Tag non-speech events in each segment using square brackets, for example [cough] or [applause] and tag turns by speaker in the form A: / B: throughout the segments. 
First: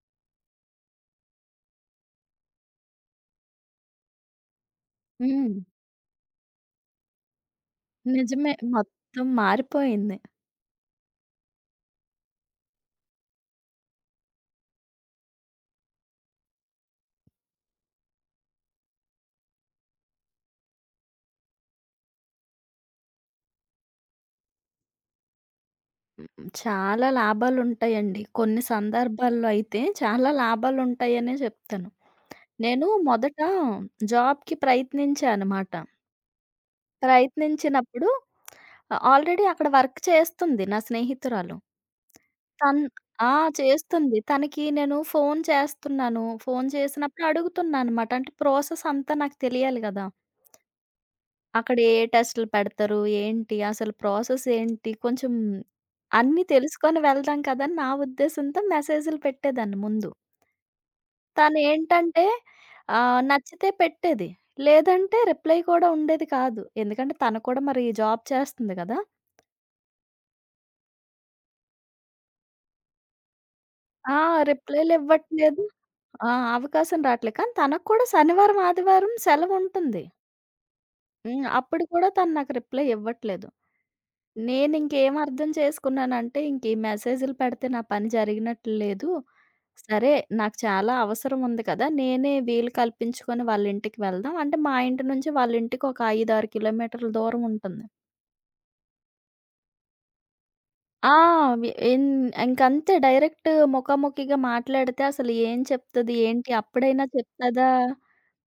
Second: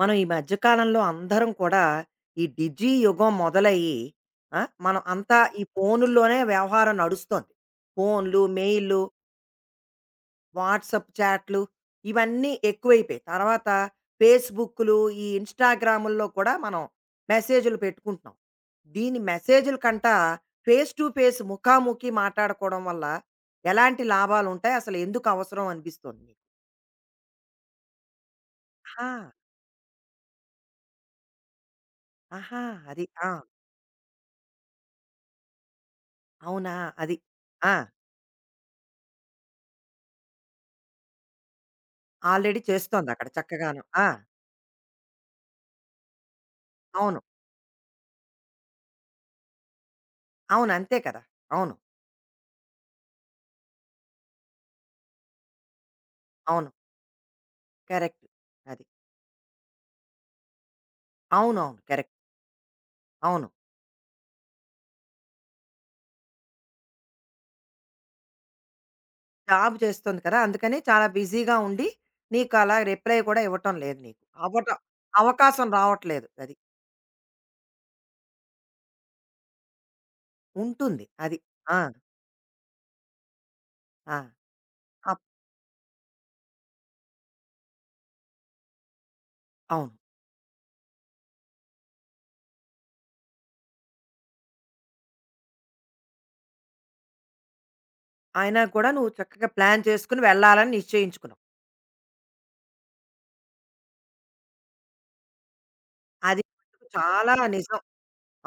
A: మనం ఈ మధ్యకాలంలో అందరం కూడా ఈ డిజి యుగం మొదలయ్యి మనం అంతా
B: హ్మ్.
A: ఈ ఫోనుల్లోనే వ్యవహారం నడుస్తోంది. ఫోన్లు,
B: నిజమే.
A: మెయిల్లు,
B: మొత్తం మారిపోయింది.
A: వాట్సప్ చాట్లు ఇవన్నీ ఎక్కువైపోయాయి. తర్వాత ఫేస్బుక్లు, ఈ ఇన్స్టాగ్రాముల్లో కూడా మనం మెసేజ్లు పెట్టుకుంటున్నాం. దీని మెసేజ్ల కంట ఫేస్ టు ఫేస్ ముఖాముఖి మాట్లాడుకోవడం వల్ల ఎలాంటి లాభాలు ఉంటాయి, అసలు ఎందుకు అవసరం అనిపిస్తుంది నీకు?
B: హ్మ్. చాలా లాభాలుంటాయండి. కొన్ని
A: ఆహా,
B: సందర్భాల్లో అయితే చాలా లాభాలుంటాయనే చెప్తాను.
A: ఆహా.
B: నేను
A: అది.
B: మొదట జాబ్‌కి ప్రయత్నించా అనమాట.
A: అవునా? అది.
B: ప్రయత్నించినప్పుడు ఆల్రెడీ అక్కడ వర్క్ చేస్తుంది నా స్నేహితురాలు.
A: ఆల్రెడీ
B: తన్
A: చేస్తోందక్కడ
B: ఆ!
A: చక్కగాను. ఆ!
B: చేస్తుంది. తనకి నేను ఫోను చేస్తున్నాను. ఫోను
A: అవును.
B: చేసినప్పుడు అడుగుతున్నా అనమాట. అంటే ప్రాసెస్ అంతా నాకు తెలియాలి గదా!
A: అవును. అంతే కదా! అవును.
B: అక్కడ ఏ టెస్టులు పెడతారు? ఏంటి? అసలు ప్రాసెస్ ఏంటి? కొంచెం అన్నీ
A: అవును.
B: తెలుసుకొని వెళ్దాం కదా! అని నా
A: కరెక్ట్.
B: ఉద్దేశంతో
A: అది.
B: మెసేజులు పెట్టేదాన్ని ముందు.
A: అవునవును. కరెక్ట్.
B: తనేంటంటే
A: అవును.
B: నచ్చితే పెట్టేది. లేదంటే రిప్లై కూడా ఉండేది కాదు. ఎందుకంటే తను కూడా మరి జాబ్ చేస్తుంది గదా!
A: జాబ్ చేస్తోంది కదా! అందుకని చాలా బిజీగా ఉండి నీకు అలా రిప్లై కూడా ఇవ్వటం లేదు
B: ఆ,
A: నీకు. అవ్వటం
B: రిప్లైలివ్వట్లేదు.
A: అవకాశం రావట్లేదు.
B: ఆ,
A: అది.
B: అవకాశం రాట్లే. కానీ తనకు కూడా శనివారం, ఆదివారం సెలవుంటుంది.
A: ఉంటుంది. అది.
B: హ్మ్.
A: ఆ!
B: అప్పుడు కూడా తను నాకు రిప్లై ఇవ్వట్లేదు.
A: ఆ!
B: నేనింకేం
A: అప్
B: అర్థం చేసుకున్నానంటే, ఇంక ఈ మెసేజులు పెడితే నా పని జరిగినట్లు లేదు.
A: అవును.
B: సరే, నాకు చాలా అవసరం ఉంది కదా! నేనే వీలు కల్పించుకొని వాళ్ళింటికి వెళ్దాం. అంటే మా ఇంటి నుంచి వాళ్ళింటికి ఒక 5, 6 కిలోమీటర్ల దూరం ఉంటుంది.
A: అయినా కూడా నువ్వు చక్కగా ప్లాన్ చేసుకొని వెళ్ళాలని
B: ఆ!
A: నిశ్చయించుకున్నావు.
B: వి ఇన్ ఇంకంతే డైరెక్ట్ ముఖాముఖిగా మాట్లాడితే అసలు ఏం చెప్తది?
A: అది
B: ఏంటి?
A: మటుకు
B: అప్పుడైనా
A: చాలా
B: చెప్తదా?
A: నిజం.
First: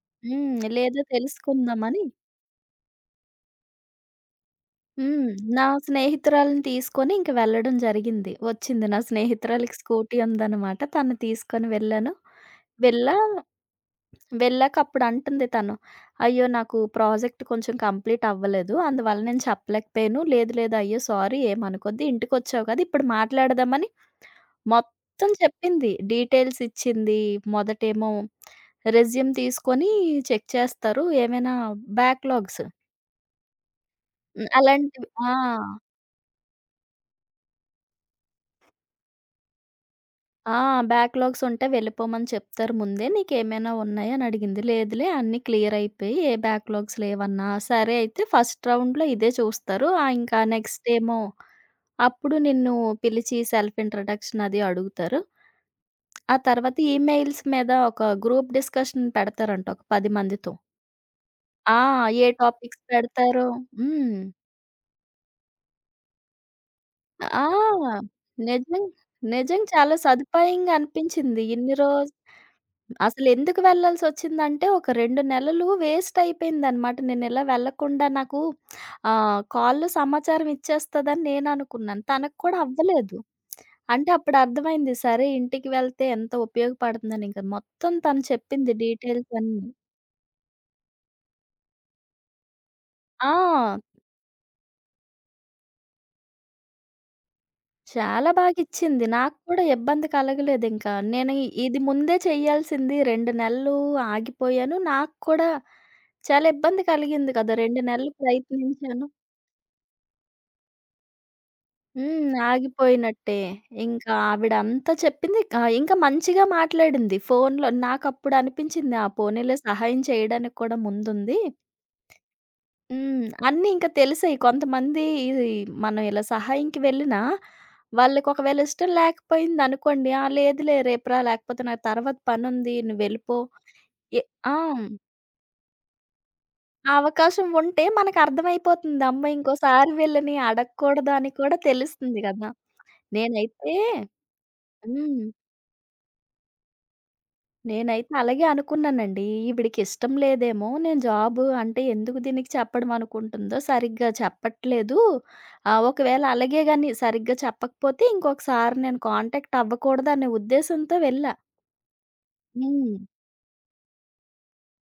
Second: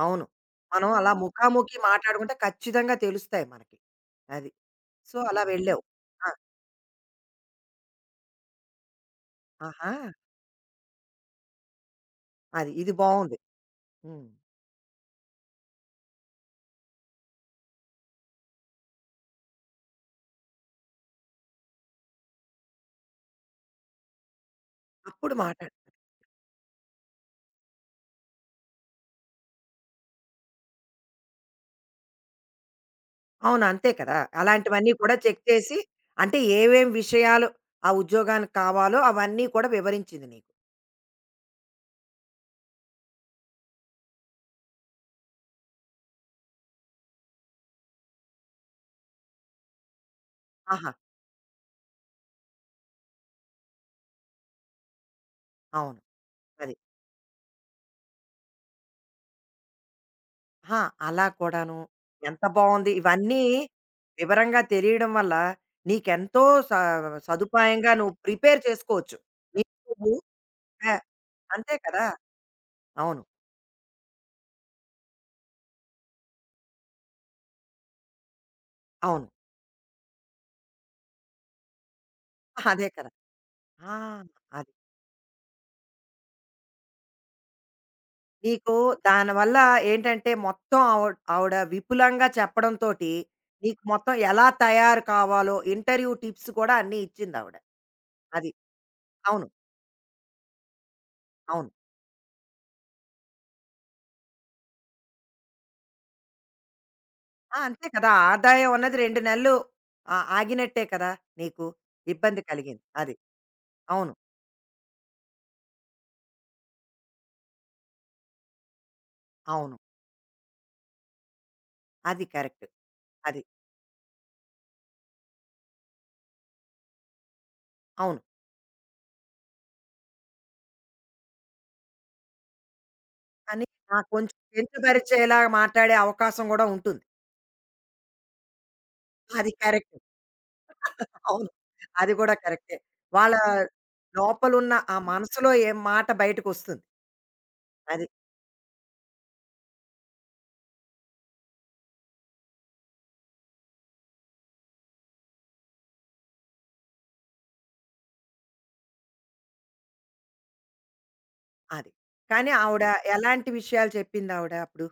A: అవును.
B: హ్మ్.
A: మనం
B: లేదో
A: అలా ముఖాముఖి
B: తెలుసుకుందామని.
A: మాట్లాడుకుంటే ఖచ్చితంగా తెలుస్తాయి మనకి. అది. సో,
B: హ్మ్.
A: అలా
B: నా
A: వెళ్ళావు. ఆ!
B: స్నేహితురాలిని తీసుకొని ఇంక వెళ్ళడం జరిగింది. వచ్చింది. నా స్నేహితురాలికి
A: ఆహా!
B: స్కూటీ ఉందనమాట. తనని తీసుకొని వెళ్ళాను.
A: అది. ఇది
B: వెళ్ళా
A: బావుంది. హ్మ్.
B: వెళ్ళాక అప్పుడు అంటుంది తను, "అయ్యో! నాకు ప్రాజెక్ట్ కొంచెం కంప్లీట్ అవ్వలేదు. అందువల్ల నేను చెప్పలేకపోయాను. లేదు లేదు. అయ్యో! సారీ ఏమనుకోద్దు. ఇంటికొచ్చావు కదా! ఇప్పుడు మాట్లాడదామని." మొత్తం
A: అప్పుడు మాట్లాడు.
B: చెప్పింది. డీటెయిల్స్ ఇచ్చింది. మొదటేమో రెజ్యూమ్ తీసుకొని చెక్ చేస్తారు. ఏమైనా బ్యాక్‌లాగ్స్.
A: అవును. అంతే కదా!
B: హ్మ్.
A: అలాంటివన్నీ
B: అలాంటివి.
A: కూడా
B: ఆ!
A: చెక్ చేసి అంటే ఏవేం విషయాలు ఆ ఉద్యోగానికి కావాలో అవన్నీ కూడా వివరించింది నీకు.
B: ఆ, బ్యాక్‌లాగ్స్ ఉంటే వెళ్ళిపోమని చెప్తారు ముందే. నీకేమైనా ఉన్నాయా? అని అడిగింది. లేదులే అన్నీ క్లియర్ అయిపోయాయి. ఏ బ్యాక్‌లాగ్స్ లేవన్నా. సరే అయితే ఫస్ట్ రౌండ్‌లో ఇదే చూస్తారు. ఆ, ఇంకా నెక్స్ట్
A: ఆహా!
B: ఏమో అప్పుడు నిన్ను పిలిచి సెల్ఫ్ ఇంట్రడక్షన్ అది అడుగుతారు.
A: అవును.
B: ఆ
A: అది.
B: తర్వాత ఈమెయిల్స్ మీద ఒక గ్రూప్ డిస్కషన్ పెడతారంట ఒక 10 మందితో.
A: ఆహా! అలా
B: ఆ,
A: కూడాను.
B: ఏ
A: ఎంత
B: టాపిక్స్
A: బావుంది ఇవన్నీ
B: పెడతారో. హ్మ్.
A: వివరంగా తెలియడం వల్ల. నీకెంతో స సదుపాయంగా నువ్వు
B: ఆ,
A: ప్రిపేర్
B: నిజం
A: చేసుకోవచ్చు.
B: నిజం
A: నీకు
B: చాలా
A: నువ్వు
B: సదుపాయంగా
A: ఆ!
B: అనిపించింది.
A: అంతే
B: ఇన్ని
A: కదా!
B: రోజ్
A: అవును.
B: అసలెందుకు వెళ్ళాల్సొచ్చిందంటే, ఒక 2 నెలలు వేస్ట్ అయిపోయిందనమాట. నేనిలా వెళ్ళకుండా నాకు
A: అవును.
B: కాల్‌లో సమాచారం ఇచ్చేస్తదని నేననుకున్నాను. తనకు కూడా
A: అదే కదా!
B: అవ్వలేదు.
A: ఆ!
B: అంటే
A: అది.
B: అప్పుడర్థమైంది, సరే ఇంటికి వెళ్తే ఎంత ఉపయోగపడుతుందనింక. మొత్తం తను చెప్పింది
A: నీకు
B: డీటెయిల్స్
A: దానివల్ల
B: అన్నీ.
A: ఏంటంటే మొత్తం ఆవిడ ఆవిడ విపులంగా చెప్పడంతోటి
B: ఆ,
A: నీకు మొత్తం ఎలా తయారు కావాలో ఇంటర్వ్యూ టిప్స్ కూడా అన్నీ ఇచ్చింది ఆవిడ.
B: చాలా
A: అది.
B: బాగిచ్చింది. నాకు
A: అవును.
B: కూడా ఇబ్బంది కలగలేదింక. నేను
A: అవును.
B: ఇది ముందే చెయ్యాల్సింది. 2 నెలలు ఆగిపోయాను. నాకు కూడా చాలా ఇబ్బంది కలిగింది కదా!
A: ఆ!
B: 2
A: అంతే కదా!
B: నెలలు
A: ఆదాయం అన్నది
B: ప్రయత్నించాను.
A: 2 నెలలు ఆ ఆగినట్టే కదా నీకు.
B: హ్మ్.
A: ఇబ్బంది కలిగింది. అది.
B: ఆగిపోయినట్టే. ఇంకా
A: అవును.
B: ఆవిడ అంతా చెప్పింది. ఇంకా మంచిగా మాట్లాడింది ఫోనులో. నాకప్పుడు అనిపించింది ఆ పోనీలే
A: అవును.
B: సహాయం చేయడానికి కూడా ముందుంది.
A: అది కరెక్ట్.
B: హ్మ్.
A: అది.
B: అన్నీ ఇంకా తెలిసాయి. కొంతమంది ఇది మనం ఇలా సహాయంకి వెళ్ళినా
A: అవును.
B: వాళ్ళకి ఒకవేళ ఇష్టం లేకపోయిందనుకోండి. ఆ లేదులే రేపురా లేకపోతే నాకు తర్వాత పనుంది నువ్వెళ్ళిపో.
A: అని నాకు
B: ఎ
A: కొంచెం
B: ఆ!
A: కించపరిచేలా మాట్లాడే అవకాశం గూడా
B: ఆ
A: ఉంటుంది.
B: అవకాశం ఉంటే మనకర్థమైపోతుంది. అమ్మ
A: అది
B: ఇంకోసారి
A: కరెక్ట్.
B: వీళ్ళని అడగకూడదు అని
A: అవును.
B: కూడా
A: అది
B: తెలుస్తుంది
A: కూడా
B: గదా!
A: కరెక్టే. వాళ్ళ
B: నేనైతే
A: లోపలున్న ఆ
B: హ్మ్.
A: మనసులో ఏం మాట బయటకొస్తుంది. అది.
B: నేనైతే అలాగే అనుకున్నానండి. ఈవిడికిష్టం లేదేమో, నేను జాబు అంటే ఎందుకు దీనికి చెప్పడం అనుకుంటుందో, సరిగ్గా చెప్పట్లేదు. ఒకవేళ అలాగే గాని సరిగ్గా చెప్పకపోతే ఇంకొకసారి నేను కాంటాక్ట్ అవ్వకూడదనే ఉద్దేశంతో వెళ్ళా.
A: అది. కానీ ఆవిడ
B: హ్మ్.
A: ఎలాంటి విషయాలు చెప్పిందావిడ అప్పుడు?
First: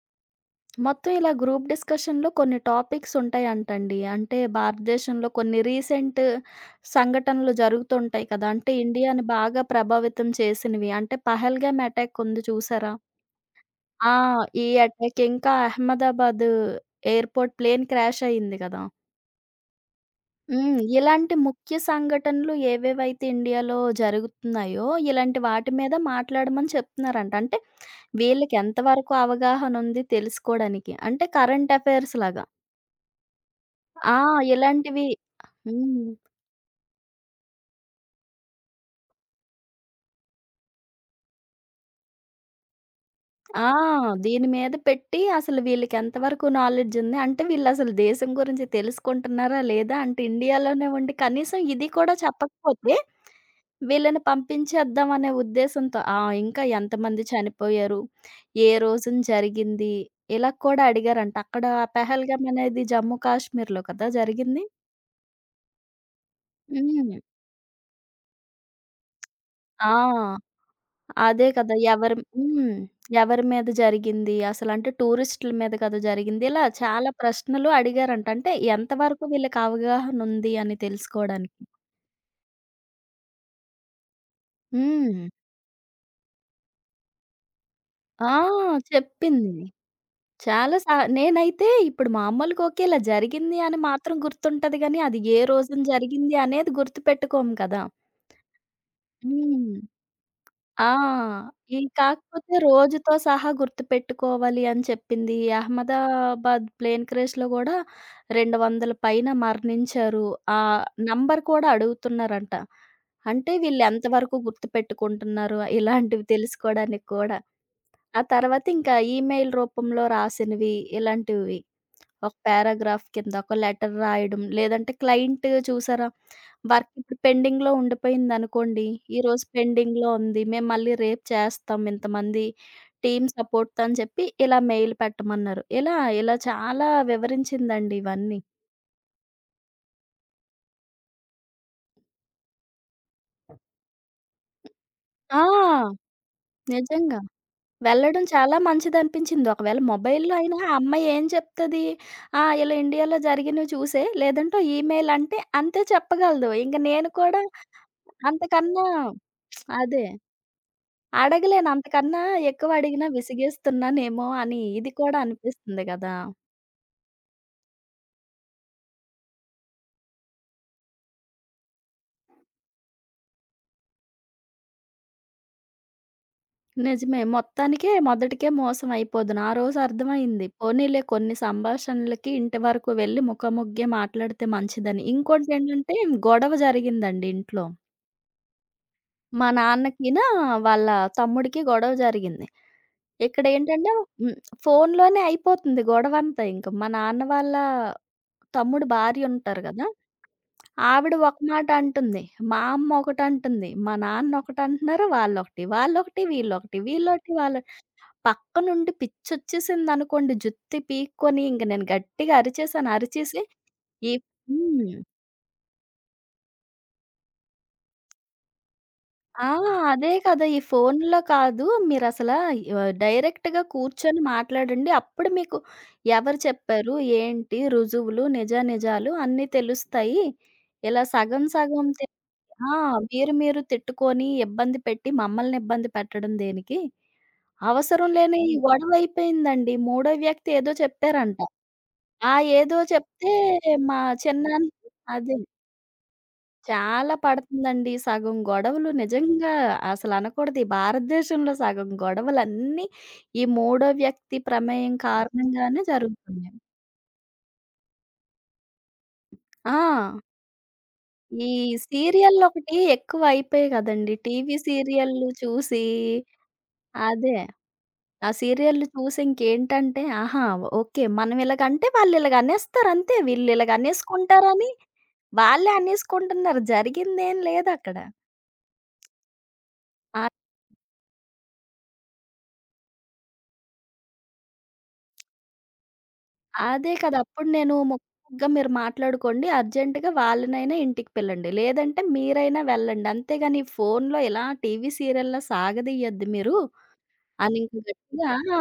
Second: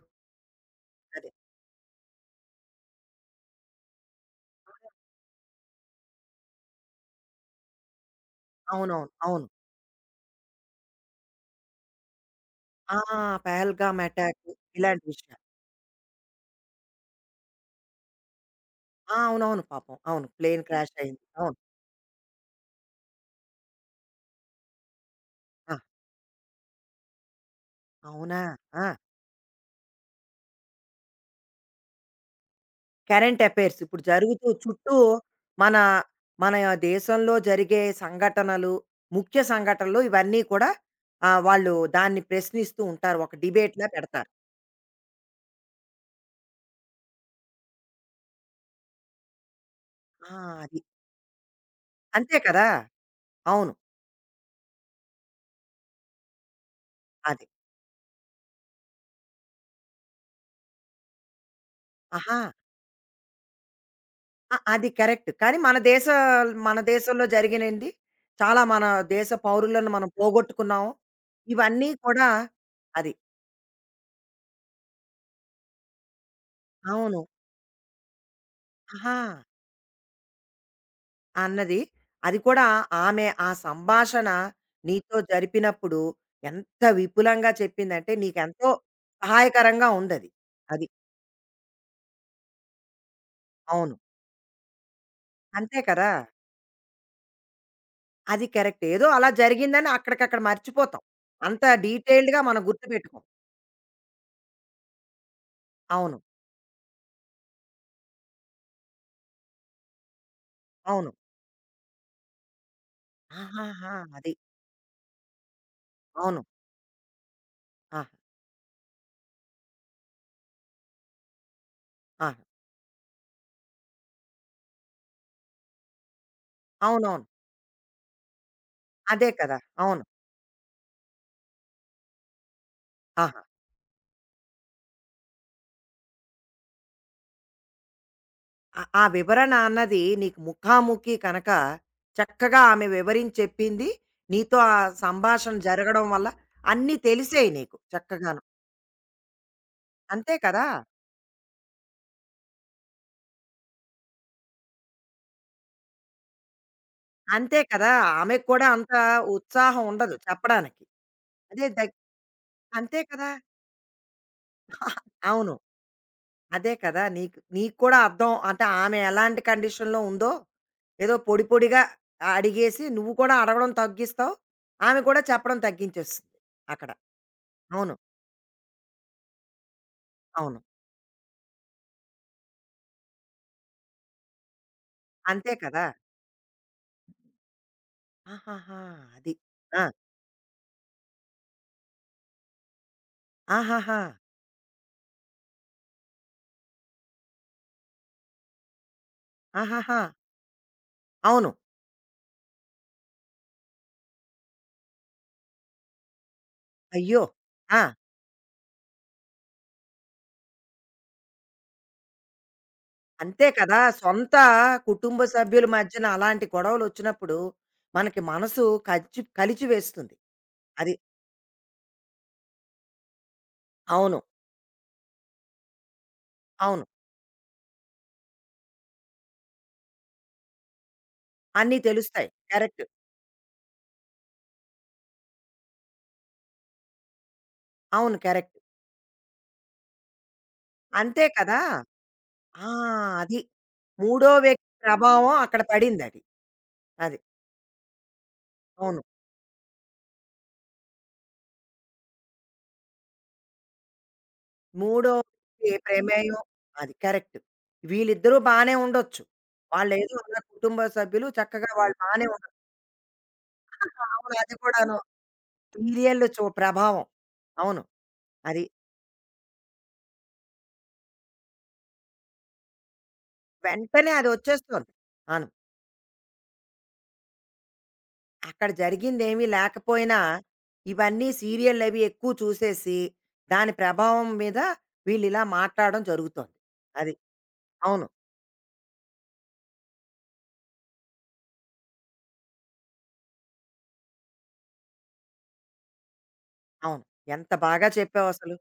B: మొత్తం
A: అదే.
B: ఇలా గ్రూప్ డిస్కషన్‌లో కొన్ని టాపిక్స్ ఉంటాయంటండి. అంటే భారతదేశంలో కొన్ని రీసెంట్ సంఘటనలు జరుగుతుంటాయి కదా! అంటే
A: అవునవును.
B: ఇండియాని
A: అవును.
B: బాగా ప్రభావితం చేసినవి. అంటే 'పహల్గామ్' అటాక్ ఉంది చూసారా?
A: ఆ! పెహల్గామ్
B: ఆ,
A: అటాక్,
B: ఈ
A: ఇలాంటి
B: అటాక్
A: విషయాలు.
B: ఇంకా అహ్మదాబాద్ ఎయిర్‌పోర్ట్ ప్లేన్ క్రాష్ అయింది కదా!
A: ఆ! అవునవును, పాపం. అవును. ప్లేన్
B: హ్మ్.
A: క్రాష్ అయింది.
B: ఇలాంటి
A: అవును.
B: ముఖ్య సంఘటనలు ఏవేవైతే ఇండియాలో జరుగుతున్నాయో, ఇలాంటి వాటి
A: ఆ!
B: మీద మాట్లాడమని చెప్తున్నారంట. అంటే
A: అవునా?
B: వీళ్ళకి
A: ఆ!
B: ఎంతవరకు అవగాహన ఉంది తెలుసుకోవడానికి. అంటే కరెంట్ అఫైర్స్ లాగా.
A: కరెంట్ అఫైర్స్ ఇప్పుడు
B: ఆ,
A: జరుగుతూ చుట్టూ
B: ఇలాంటివి.
A: మన
B: హ్మ్.
A: మన దేశంలో జరిగే సంఘటనలు, ముఖ్య సంఘటనలు ఇవన్నీ కూడా ఆహ్, వాళ్ళు దాన్ని ప్రశ్నిస్తూ ఉంటారు. ఒక
B: ఆ,
A: డిబేట్‌లా పెడతారు.
B: దీని మీద పెట్టి అసలు వీళ్ళకి ఎంతవరకు నాలెడ్జ్ ఉంది. అంటే వీళ్ళసలు దేశం గురించి తెలుసుకుంటున్నారా లేదా? అంటే
A: ఆ! అది.
B: ఇండియాలోనే ఉండి కనీసం ఇది కూడా
A: అంతే కదా!
B: చెప్పకపోతే
A: అవును.
B: వీళ్ళని పంపించేద్దాం అనే ఉద్దేశంతో. ఆ, ఇంకా ఎంతమంది
A: అది.
B: చనిపోయారు? ఏ రోజున జరిగింది? ఇలా కూడా అడిగారంట. అక్కడ
A: ఆహా!
B: పెహల్గాం అనేది జమ్మూ కాశ్మీర్‌లో కదా
A: అ
B: జరిగింది.
A: అది కరెక్ట్. కానీ మన
B: హ్మ్.
A: దేశంలో జరిగినయండి. చాలా మన దేశ పౌరులను మనం
B: ఆ,
A: పోగొట్టుకున్నాము.
B: అదే కదా!
A: ఇవన్నీ
B: ఎవరి
A: కూడా
B: హ్మ్.
A: అది.
B: ఎవరి మీద జరిగింది? అసలంటే టూరిస్టుల మీద కదా జరిగింది. ఇలా చాలా
A: అవును.
B: ప్రశ్నలు అడిగారంట. అంటే
A: ఆహా!
B: ఎంతవరకు వీళ్ళకి అవగాహన ఉంది అని తెలుసుకోవడానికి.
A: అన్నది. అది కూడా ఆమె ఆ సంభాషణ నీతో
B: హ్మ్.
A: జరిపినప్పుడు ఎంత విపులంగా చెప్పిందంటే
B: ఆ,
A: నీకెంతో
B: చెప్పింది.
A: సహాయకరంగా ఉందది.
B: చాలా
A: అది. అది
B: సా నేనైతే ఇప్పుడు మామూలుగా ఓకే. ఇలా జరిగింది అని
A: అవును.
B: మాత్రం గుర్తుంటది గానీ, అది ఏ
A: అంతే
B: రోజున
A: కదా!
B: జరిగింది అనేది గుర్తుపెట్టుకోము కదా!
A: అది కరెక్ట్. ఏదో అలా
B: హ్మ్.
A: జరిగిందని అక్కడికక్కడ
B: ఆ,
A: మర్చిపోతాం. అంత
B: ఈ
A: డీటెయిల్డ్‌గా
B: కాకపోతే
A: మనం
B: రోజుతో
A: గుర్తుపెట్టుకోం.
B: సహా గుర్తుపెట్టుకోవాలి అని చెప్పింది.
A: అవును.
B: అహ్మదాబాద్ ప్లేన్ క్రేష్‌లో గూడా 200 పైన మరణించారు. ఆ
A: అవును.
B: నంబర్ కూడా అడుగుతున్నారంట. అంటే వీళ్ళు
A: ఆహాహా! అది.
B: ఎంతవరకు గుర్తుపెట్టుకుంటున్నారు ఇలాంటివి
A: అవును.
B: తెలుసుకోడానికి కూడా.
A: ఆహా!
B: ఆ తర్వాత ఇంకా ఈమెయిల్ రూపంలో రాసినవి ఇలాంటివి. ఒక
A: ఆహా!
B: పారాగ్రాఫ్ కింద ఒక లెటర్ రాయడం. లేదంటే క్లయింట్ చూసారా? వర్క్ ఇప్పుడు
A: అవునవును.
B: పెండింగ్‌లో ఉండిపోయిందనుకోండి.
A: అదే
B: ఈరోజు
A: కదా! అవును.
B: పెండింగ్‌లో ఉంది. మేము మళ్ళీ రేపు చేస్తాం. ఇంతమంది టీమ్
A: ఆహా!
B: సపోర్ట్‌తో అని చెప్పి ఇలా మెయిల్ పెట్టమన్నారు. ఇలా, ఇలా చాలా వివరించిందండి ఇవన్నీ.
A: ఆ ఆ వివరణ అన్నది నీకు ముఖాముఖి కనక చక్కగా ఆమె వివరించి చెప్పింది. నీతో ఆ
B: ఆ,
A: సంభాషణ జరగడం వల్ల అన్నీ
B: నిజంగా.
A: తెలిసాయి నీకు
B: వెళ్ళడం
A: చక్కగాను.
B: చాలా మంచిదనిపించింది. ఒకవేళ
A: అంతే
B: మొబైల్‌లో అయినా
A: కదా!
B: ఆ అమ్మాయి ఏం చెప్తది? ఆ, ఇలా ఇండియాలో జరిగినవి చూసేయి. లేదంటే ఓ ఈమెయిల్ అంటే అంతే చెప్పగలదు. ఇంక నేను కూడా
A: అంతే కదా! ఆమెకు కూడా
B: అంతకన్నా
A: అంత ఉత్సాహం
B: అదే.
A: ఉండదు చెప్పడానికి. అదే
B: అడగలేను.
A: దగ్
B: అంతకన్నా ఎక్కువ
A: అంతే
B: అడిగినా
A: కదా!
B: విసిగేస్తున్నానేమో అని ఇది కూడా
A: అవును.
B: అనిపిస్తుంది గదా!
A: అదే కదా! నీకు నీకు కూడా అర్థం అంటే ఆమె ఎలాంటి కండిషన్‌లో ఉందో ఏదో పొడిగా అడిగేసి నువ్వు కూడా అడగడం తగ్గిస్తావు. ఆమె కూడా చెప్పడం తగ్గించేస్తుంది అక్కడ.
B: నిజమే. మొత్తానికే
A: అవును.
B: మొదటికే మోసం అయిపోదును. ఆ రోజు అర్థమైంది.
A: అవును.
B: పోనీలే కొన్ని సంభాషణలకి ఇంటి వరకు వెళ్లి ముఖాముఖిగా మాట్లాడితే మంచిదని.
A: అంతే కదా!
B: ఇంకోటేంటంటే గొడవ జరిగిందండి ఇంట్లో.
A: ఆహాహా! అది.
B: మా
A: ఆ!
B: నాన్నకినా, వాళ్ళ తమ్ముడికి గొడవ జరిగింది. ఇక్కడేంటంటే
A: ఆహాహా!
B: హ్మ్. ఫోనులోనే అయిపోతుంది గొడవంతా ఇంక. మా నాన్న వాళ్ళ తమ్ముడు భార్యుంటారు గదా!
A: ఆహాహా!
B: ఆవిడ ఒక
A: అవును.
B: మాట అంటుంది. మా అమ్మ ఒకటంటుంది. మా నాన్న ఒకటంటున్నారు. వాళ్ళొకటి, వాళ్ళొకటి, వీళ్ళొకటి,
A: అయ్యో!
B: వీళ్ళొకటి, వాళ్ళ
A: ఆ!
B: పక్కనుండి పిచ్చొచ్చేసిందనుకోండి. జుత్తి పీక్కొని ఇంక నేను గట్టిగా అరిచేసాను. అరిచేసి
A: అంతే కదా!
B: ఈ
A: సొంత
B: హ్మ్.
A: కుటుంబ సభ్యుల మధ్యన అలాంటి గొడవలొచ్చినప్పుడు, మనకి మనసు కచ్చి
B: ఆ!
A: కలిచి
B: అదే
A: వేస్తుంది.
B: కదా! ఈ
A: అది.
B: ఫోనులో కాదు. మీరసలా డైరెక్ట్‌గా
A: అవును.
B: కూర్చొని మాట్లాడండి. అప్పుడు మీకు ఎవరు
A: అవును.
B: చెప్పారు, ఏంటి రుజువులు, నిజానిజాలు అన్నీ తెలుస్తాయి. ఇలా సగం
A: అన్నీ
B: సగం
A: తెలుస్తాయి.
B: ఆ!
A: కరెక్ట్.
B: మీరు మీరు తిట్టుకొని, ఇబ్బంది పెట్టి, మమ్మల్ని ఇబ్బంది పెట్టడం దేనికి? అవసరం
A: అవును.
B: లేని
A: కరెక్ట్.
B: గొడవయిపోయిందండి. మూడో వ్యక్తి ఏదో
A: అంతే
B: చెప్పారంట.
A: కదా!
B: ఆ
A: ఆ!
B: ఏదో చెప్తే
A: అది.
B: మా
A: మూడో
B: చిన్నాన్న
A: వ్యక్తి ప్రభావం
B: అదే.
A: అక్కడ పడిందది. అది.
B: చాలా
A: అది
B: పడుతుందండి. సగం గొడవలు
A: అవును.
B: నిజంగా అసలనకూడదు. ఈ భారతదేశంలో సగం గొడవలన్నీ ఈ మూడో వ్యక్తి ప్రమేయం
A: మూడో వ్యక్తి
B: కారణంగానే
A: ప్రమేయం
B: జరుగుతున్నాయి.
A: అది కరెక్ట్. వీళ్ళిద్దరూ బానే ఉండొచ్చు.
B: ఆ,
A: వాళ్ళేదో ఉన్న కుటుంబ సభ్యులు
B: ఈ
A: చక్కగా వాళ్ళు బానే ఉండొచ్చు.
B: సీరియల్లొకటి ఎక్కువయిపోయాయి
A: [laughs]
B: గదండీ!
A: అవును. అది
B: టీవీ
A: కూడాను.
B: సీరియల్లు చూసి
A: సీరియల్ చూ ప్రభావం.
B: అదే.
A: అవును.
B: ఆ
A: అది.
B: సీరియల్‌లు చూసి ఇంకేంటంటే, ఆహా! ఓకే. మనం ఇలాగంటే వాళ్ళు ఇలాగ అనేస్తారు అంతే. వీళ్ళు ఇలాగ
A: వెంటనే
B: అనేసుకుంటారని
A: అదొచ్చేస్తోంది. అవును.
B: వాళ్ళే అనేసుకుంటున్నారు. జరిగిందేం లేదక్కడ.
A: అక్కడ జరిగిందేమీ లేకపోయినా,
B: ఆ,
A: ఇవన్నీ సీరియల్లవి ఎక్కువ చూసేసి, దాని ప్రభావం మీద వీళ్ళిలా మాట్లాడడం జరుగుతోంది.
B: అదే
A: అది.
B: కదా! అప్పుడు నేను
A: అవును.
B: ముక్కుగా మీరు మాట్లాడుకోండి. అర్జెంట్‌గా వాళ్ళనైనా ఇంటికి పిల్లండి. లేదంటే మీరైనా వెళ్ళండి. అంతేగాని ఫోన్‌లో ఇలా టీవీ సీరియల్‌లా సాగదీయద్దు మీరు
A: అవును. ఎంత
B: అని ఇంక
A: బాగా
B: గట్టిగా.
A: చెప్పావసలు.
B: ఆ,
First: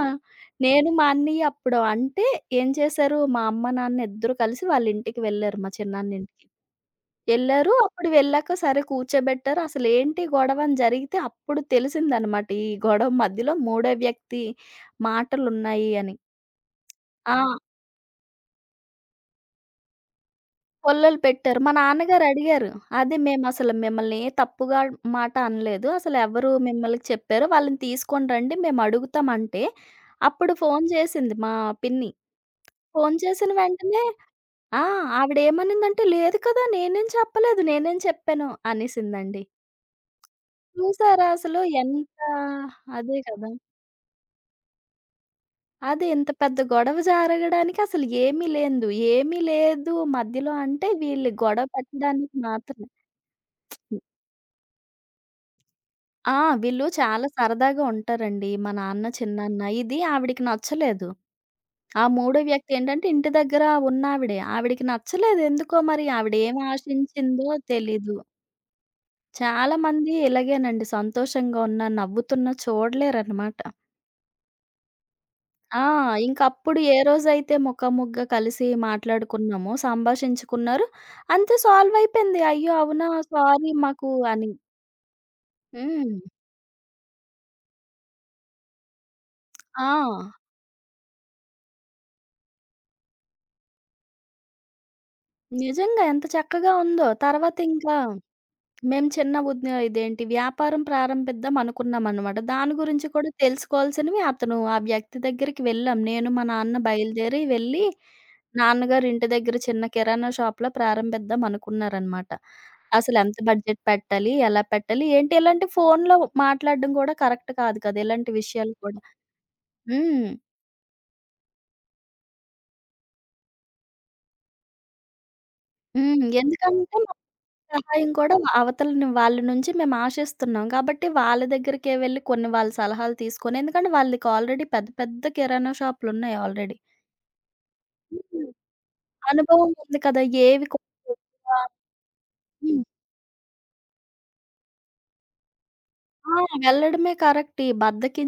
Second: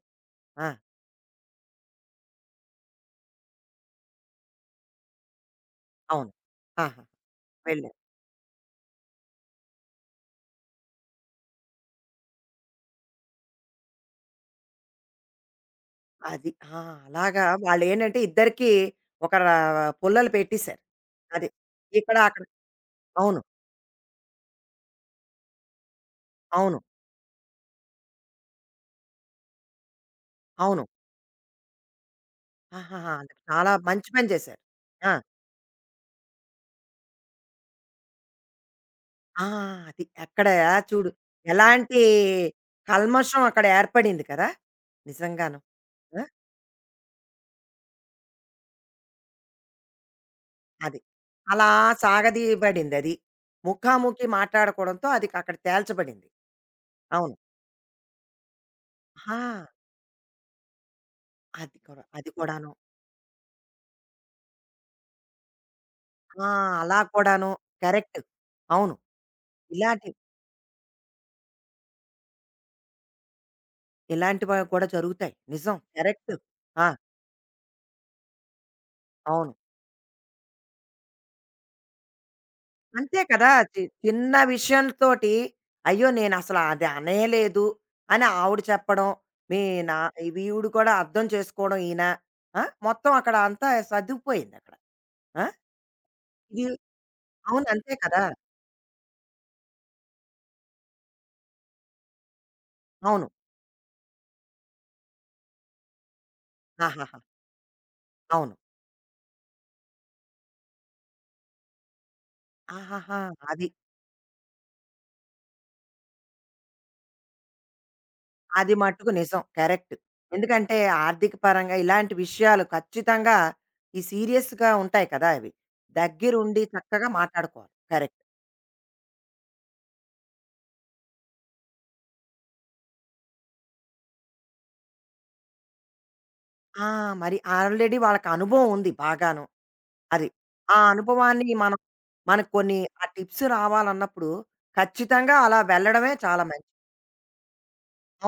A: ఆ!
B: నేను మా అన్నయ్య అప్పుడు అంటే ఏం చేశారు, మా అమ్మ, నాన్న ఇద్దరు కలిసి వాళ్ళ ఇంటికి వెళ్లారు మా చిన్నాన్న
A: అవును.
B: ఇంటికి.
A: ఆహా!
B: ఎళ్లారు.
A: వెళ్ళాం.
B: అప్పుడు వెళ్ళాక సరే కూర్చోబెట్టారు. అసలేంటి గొడవ అని జరిగితే అప్పుడు తెలిసిందనమాట. ఈ గొడవ మధ్యలో మూడో వ్యక్తి మాటలున్నాయి అని.
A: అది. ఆ!
B: ఆ,
A: అలాగా వాళ్ళేంటంటే ఇద్దరికీ ఒక రా పుల్లలు పెట్టేశారు.
B: పుల్లలు
A: అది.
B: పెట్టారు. మా
A: ఇక్కడ
B: నాన్నగారు
A: అక్కడ.
B: అడిగారు. "అదే
A: అవును.
B: మేమసలు మిమ్మల్ని ఏ తప్పుగా మాట అనలేదు. అసలెవరు
A: అవును.
B: మిమ్మల్ని చెప్పారు? వాళ్ళని తీసుకొని రండి మేము అడుగుతాం" అంటే, అప్పుడు
A: అవును.
B: ఫోను చేసింది మా పిన్ని.
A: ఆహాహా!
B: ఫోను
A: అది
B: చేసిన
A: చాలా
B: వెంటనే
A: మంచి పని చేశారు.
B: ఆ,
A: ఆ!
B: ఆవిడేమనిందంటే, "లేదు కదా! నేనేం చెప్పలేదు. నేనేం చెప్పాను" అనేసిందండి.
A: ఆ! అది. అక్కడ చూడు
B: చూసారా అసలు
A: ఎలాంటి
B: ఎంత అదే
A: కల్మషం
B: కదా!
A: అక్కడ ఏర్పడింది కదా! నిజంగాను.
B: అదే
A: ఆ!
B: ఇంత పెద్ద గొడవ జరగడానికి అసలు ఏమీ లేదు. ఏమీ లేదు మధ్యలో అంటే
A: అది.
B: వీళ్ళు గొడవ
A: అలా
B: పెట్టడానికి మాత్రమే.
A: సాగదీయబడిందది. ముఖాముఖి మాట్లాడుకోవడంతో అది అక్కడ తేల్చబడింది.
B: ఆ, వీళ్ళు చాలా
A: అవును.
B: సరదాగా ఉంటారండి. మా నాన్న,
A: ఆ!
B: చిన్నాన్న ఇది ఆవిడకి నచ్చలేదు.
A: అది కూడా.
B: ఆ
A: అది
B: మూడో
A: కూడాను.
B: వ్యక్తి ఏంటంటే ఇంటి దగ్గర ఉన్నావిడే. ఆవిడకి నచ్చలేదు ఎందుకో మరి ఆవిడ
A: ఆ!
B: ఏమి
A: అలా
B: ఆశించిందో
A: కూడాను.
B: తెలీదు.
A: కరెక్ట్. అవును.
B: చాలా
A: ఇలాంటి
B: మంది ఇలాగేనండి సంతోషంగా ఉన్నా, నవ్వుతున్నా చూడలేరనమాట.
A: ఇలాంటివి కూడా జరుగుతాయి. నిజం.
B: ఆ,
A: కరెక్ట్.
B: ఇంకప్పుడు
A: ఆ!
B: ఏ రోజైతే ముఖాముఖిగా కలిసి
A: అవును.
B: మాట్లాడుకున్నామో, సంభాషించుకున్నారు. అంతే సాల్వ్ అయిపోయింది. అయ్యో! అవునా!
A: అంతే కదా!
B: సారీ మాకు
A: చిన్న
B: అని.
A: విషయంతోటి అయ్యో!
B: హ్మ్.
A: నేనసల అది అనేయలేదు అని ఆవిడ చెప్పడం. మీ
B: ఆ,
A: నా వీవిడు కూడా అర్థం చేసుకోవడం ఈయన. ఆ! మొత్తం అక్కడ అంతా సర్దుకుపోయిందక్కడ. ఆ!
B: నిజంగా ఎంత
A: ఇది
B: చక్కగా ఉందో.
A: అవును. అంతే
B: తర్వాతింకా
A: కదా!
B: మేము చిన్న ఉద్య ఇదేంటి వ్యాపారం ప్రారంభిద్దాం అనుకున్నామనమాట. దాని గురించి
A: అవును.
B: కూడా తెలుసుకోవాల్సినవి అతను ఆ వ్యక్తి దగ్గరికి వెళ్ళాం. నేను, మా నాన్న
A: ఆహాహా!
B: బయలుదేరి వెళ్ళి,
A: అవును.
B: నాన్నగారు ఇంటి దగ్గర చిన్న కిరాణా షాప్‌లో ప్రారంభిద్దాం అనుకున్నారనమాట.
A: ఆహాహా!
B: అసలెంత
A: అది.
B: బడ్జెట్ పెట్టాలి? ఎలా పెట్టాలి? ఏంటి ఇలాంటి ఫోన్‌లో మాట్లాడడం కూడా కరెక్ట్ కాదు కదా! ఇలాంటి
A: అది
B: విషయాలు కూడా.
A: మట్టుకు నిజం. కరెక్ట్.
B: హ్మ్.
A: ఎందుకంటే ఆర్థిక పరంగా ఇలాంటి విషయాలు ఖచ్చితంగా ఈ సీరియస్‌గా ఉంటాయి కదా! అవి.
B: హ్మ్.
A: దగ్గరుండి
B: ఎందుకంటే
A: చక్కగా మాట్లాడుకోవాలి.
B: సహాయం
A: కరెక్ట్.
B: కూడా అవతలని వాళ్ళ నుంచి మేము ఆశిస్తున్నాం. కాబట్టి వాళ్ళ దగ్గరికే వెళ్లి కొన్ని వాళ్ళ సలహాలు తీసుకొని ఎందుకంటే వాళ్ళకి ఆల్రెడీ పెద్ద పెద్ద కిరాణా షాపులున్నాయి ఆల్రెడీ.
A: ఆ! మరి ఆల్రెడీ వాళ్ళకి
B: హ్మ్.
A: అనుభవం ఉంది బాగాను.
B: అనుభవం ఉంది కదా!
A: అది.
B: ఏవి
A: ఆ
B: కొంచెం
A: అనుభవాన్ని
B: ఎక్కువ.
A: మనం మనకు కొన్ని
B: హ్మ్.
A: ఆ టిప్స్ రావాలన్నప్పుడు ఖచ్చితంగా అలా వెళ్ళడమే
B: ఆ,
A: చాలా మంచిది.
B: వెళ్ళడమే కరెక్ట్. ఈ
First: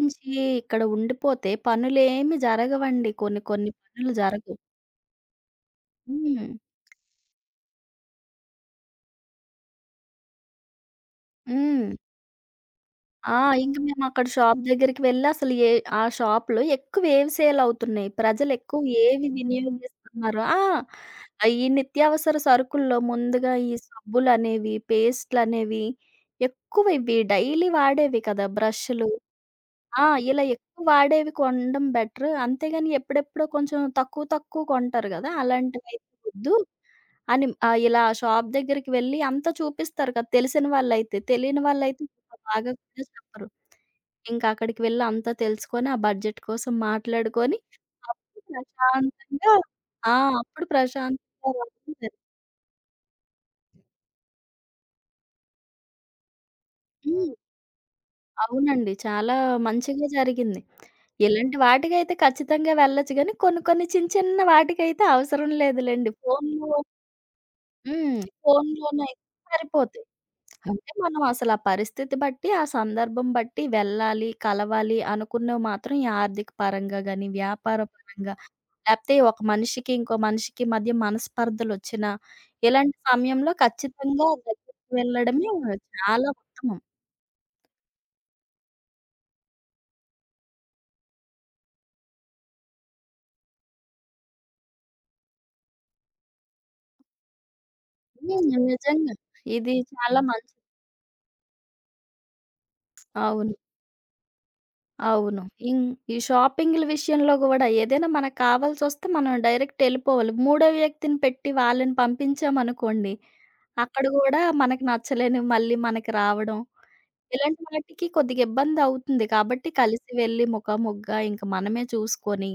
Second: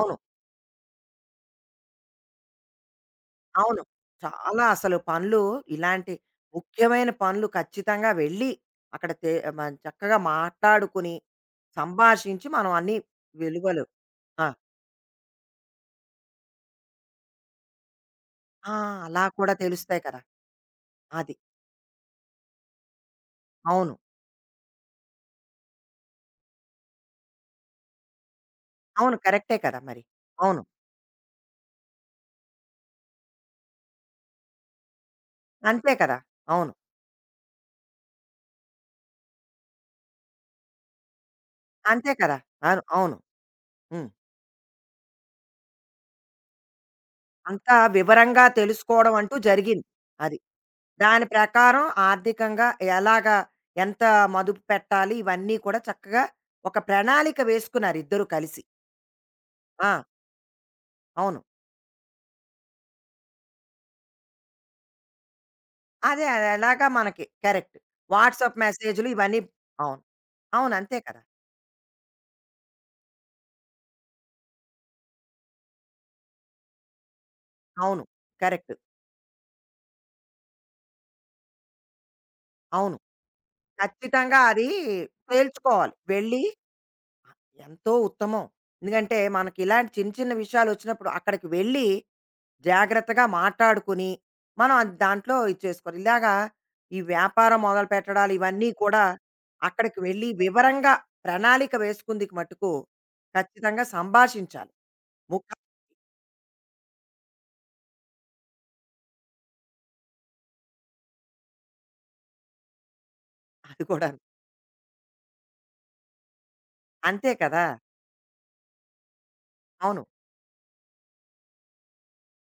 A: అవును.
B: ఇక్కడ ఉండిపోతే పనులేమి జరగవండి. కొన్ని కొన్ని
A: అవును.
B: పనులు జరగవు.
A: చాలా అసలు పనులు ఇలాంటి
B: హ్మ్.
A: ముఖ్యమైన పనులు ఖచ్చితంగా వెళ్ళి అక్కడ తే మ చక్కగా మాట్లాడుకుని,
B: హ్మ్.
A: సంభాషించి మనం అన్ని
B: ఆ, ఇంక
A: వెలువలు
B: మేమక్కడ
A: ఆ!
B: షాప్ దగ్గరికి వెళ్లి అసలు ఏ ఆ షాప్‌లో ఎక్కువ ఏవి సేల్ అవుతున్నాయి,
A: ఆ!
B: ప్రజలెక్కువ
A: అలా
B: ఏవి
A: కూడా తెలుస్తాయి కదా!
B: వినియోగిస్తున్నారో. ఆ,
A: అది.
B: ఈ నిత్యావసర సరుకుల్లో ముందుగా ఈ
A: అవును.
B: సబ్బులనేవి, పేస్ట్‌లనేవి ఎక్కువ ఇవి డైలీ వాడేవి కదా! బ్రష్‌లు.
A: అవును. కరెక్టే కదా మరి.
B: ఆ, ఇలా
A: అవును.
B: ఎక్కువ వాడేవి కొనడం బెటర్. అంతేగాని ఎప్పుడెప్పుడో కొంచెం తక్కువ తక్కువ కొంటారు గదా!
A: అంతే
B: అలాంటివైతే
A: కదా!
B: వద్దు
A: అవును.
B: అని ఇలా షాప్ దగ్గరికి వెళ్లి అంతా చూపిస్తారు కదా! తెలిసిన వాళ్ళైతే. తెలియని వాళ్ళైతే
A: అంతే
B: ఇంత
A: కదా!
B: బాగా
A: అవును.
B: కూడా
A: అవును.
B: చెప్పరు.
A: హ్మ్.
B: ఇంకా అక్కడికి వెళ్ళి అంతా తెలుసుకొని, ఆ బడ్జెట్ కోసం మాట్లాడుకొని,
A: అంతా వివరంగా
B: అప్పుడు
A: తెలుసుకోవడం అంటూ
B: ప్రశాంతంగా
A: జరిగింది.
B: ఆ!
A: అది.
B: అప్పుడు
A: దాని
B: ప్రశాంతంగా
A: ప్రకారం
B: రమ్మంటారు.
A: ఆర్థికంగా ఎలాగా ఎంత మదుపు పెట్టాలి ఇవన్నీ కూడా చక్కగా ఒక
B: హ్మ్.
A: ప్రణాళిక వేసుకున్నారు ఇద్దరూ కలిసి.
B: అవునండి. చాలా
A: ఆ!
B: మంచిగా జరిగింది.
A: అవును.
B: ఇలాంటి వాటికైతే ఖచ్చితంగా వెళ్ళొచ్చు గానీ, కొన్ని కొన్ని చిన్న చిన్న వాటికైతే అవసరం లేదులెండి.
A: అదే అది
B: ఫోన్‌లో
A: ఎలాగా మనకి కరెక్ట్.
B: హ్మ్.
A: వాట్సాప్ మెసేజ్‌లు
B: ఫోన్‌లోనైతే
A: ఇవన్నీ అవును.
B: సరిపోతాయి.
A: అవును.
B: అంటే
A: అంతే
B: మనం
A: కదా!
B: అసలు ఆ పరిస్థితి బట్టి, ఆ సందర్భం బట్టి వెళ్ళాలి, కలవాలి అనుకున్నవి మాత్రం ఈ ఆర్థిక పరంగా గాని, వ్యాపార
A: అవును.
B: పరంగా
A: కరెక్ట్.
B: లేపోతే ఒక మనిషికి, ఇంకో మనిషికి మధ్య మనస్పర్ధలొచ్చినా,
A: అవును.
B: ఇలాంటి సమయంలో ఖచ్చితంగా
A: ఖచ్చితంగా అది
B: దగ్గరికి వెళ్ళడమే
A: తేల్చుకోవాలి.
B: చాలా
A: వెళ్ళి
B: ఉత్తమం.
A: ఎంతో ఉత్తమం. ఎందుకంటే మనకి ఇలాంటి చిన్న చిన్న విషయాలొచ్చినప్పుడు అక్కడికి వెళ్ళి జాగ్రత్తగా మాట్లాడుకుని, మనం అది దాంట్లో ఇది చేసుకోవాలి. ఇలాగా ఈ వ్యాపారం మొదలుపెట్టడాలు
B: హ్మ్.
A: ఇవన్నీ కూడా
B: నిజంగా. ఇది
A: అక్కడికి
B: చాలా
A: వెళ్ళి
B: మంచి.
A: వివరంగా ప్రణాళిక వేసుకుందికి మట్టుకు
B: అవును.
A: ఖచ్చితంగా సంభాషించాలి.
B: అవును.
A: ముఖ్యం
B: ఇం ఈ షాపింగ్‌ల విషయంలో గూడా ఏదైనా మనకు కావాల్సొస్తే మనం డైరెక్ట్ ఎళ్ళిపోవాలి. మూడో వ్యక్తిని పెట్టి వాళ్ళని పంపించామనుకోండి,
A: అది
B: అక్కడ
A: కూడాను.
B: గూడా మనకి నచ్చలేనివి మళ్ళీ మనకి రావడం
A: అంతే
B: ఇలాంటి
A: కదా!
B: వాటికి కొద్దిగా ఇబ్బందవుతుంది. కాబట్టి
A: అవును.
B: కలిసి వెళ్లి ముఖాముఖిగా ఇంక మనమే చూసుకొని,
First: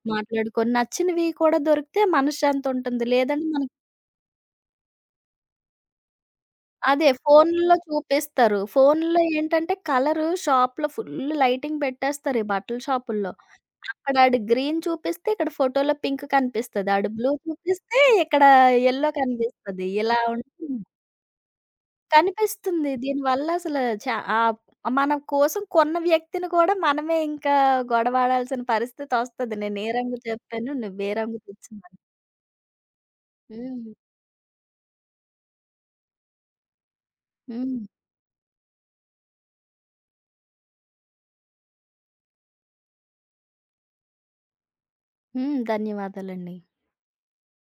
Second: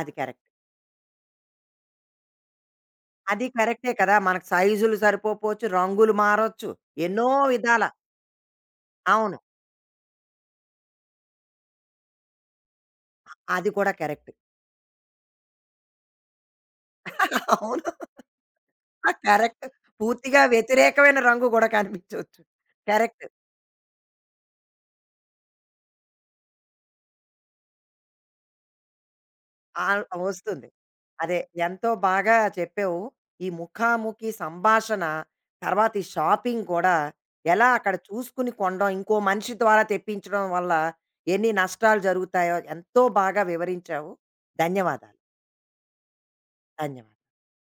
A: అది కరెక్ట్.
B: మాట్లాడుకొని నచ్చినవి కూడా దొరికితే మనశ్శాంతుంటుంది.
A: అది
B: లేదంటే మనకి
A: కరెక్టే కదా! మనకు సైజులు సరిపోకపోవచ్చు, రంగులు మారొచ్చు.
B: అదే
A: ఎన్నో
B: ఫోనుల్లో
A: విధాల
B: చూపిస్తారు. ఫోనుల్లో
A: అవును.
B: ఏంటంటే కలరు షాప్‌లో ఫుల్లు లైటింగ్ పెట్టేస్తారు ఈ బట్టల షాపుల్లో.
A: అది కూడా
B: అక్కడ
A: కరెక్ట్.
B: ఆడు గ్రీన్ చూపిస్తే ఇక్కడ ఫోటోలో పింక్ కనిపిస్తది. ఆడు బ్లూ
A: [laughs] అవును.
B: చూపిస్తే ఇక్కడ యెల్లో
A: కరెక్ట్.
B: కనిపిస్తది. ఇలా
A: పూర్తిగా
B: ఉంటుంది.
A: వ్యతిరేకమైన రంగు గూడా కనిపించొచ్చు.
B: కనిపిస్తుంది.
A: కరెక్ట్.
B: దీనివల్ల అసలు చా ఆహ్, మన కోసం కొన్న వ్యక్తిని కూడా మనమే ఇంకా గొడవాడాల్సిన పరిస్థితొస్తది. నేను ఏ
A: ఆల్
B: రంగు
A: వస్తుంది.
B: చెప్పాను, నువ్వే
A: అదే.
B: రంగు
A: ఎంతో
B: తెచ్చావని.
A: బాగా చెప్పావు. ఈ
B: హ్మ్.
A: ముఖాముఖి సంభాషణ, తర్వాత ఈ షాపింగ్ కూడా ఎలా
B: హ్మ్.
A: అక్కడ చూసుకుని కొనడం, ఇంకో మనిషి ద్వారా తెప్పించడం వల్ల ఎన్ని నష్టాలు జరుగుతాయో ఎంతో బాగా వివరించావు. ధన్యవాదాలు.
B: హ్మ్. ధన్యవాదాలండి.
A: ధన్యవాదాలు.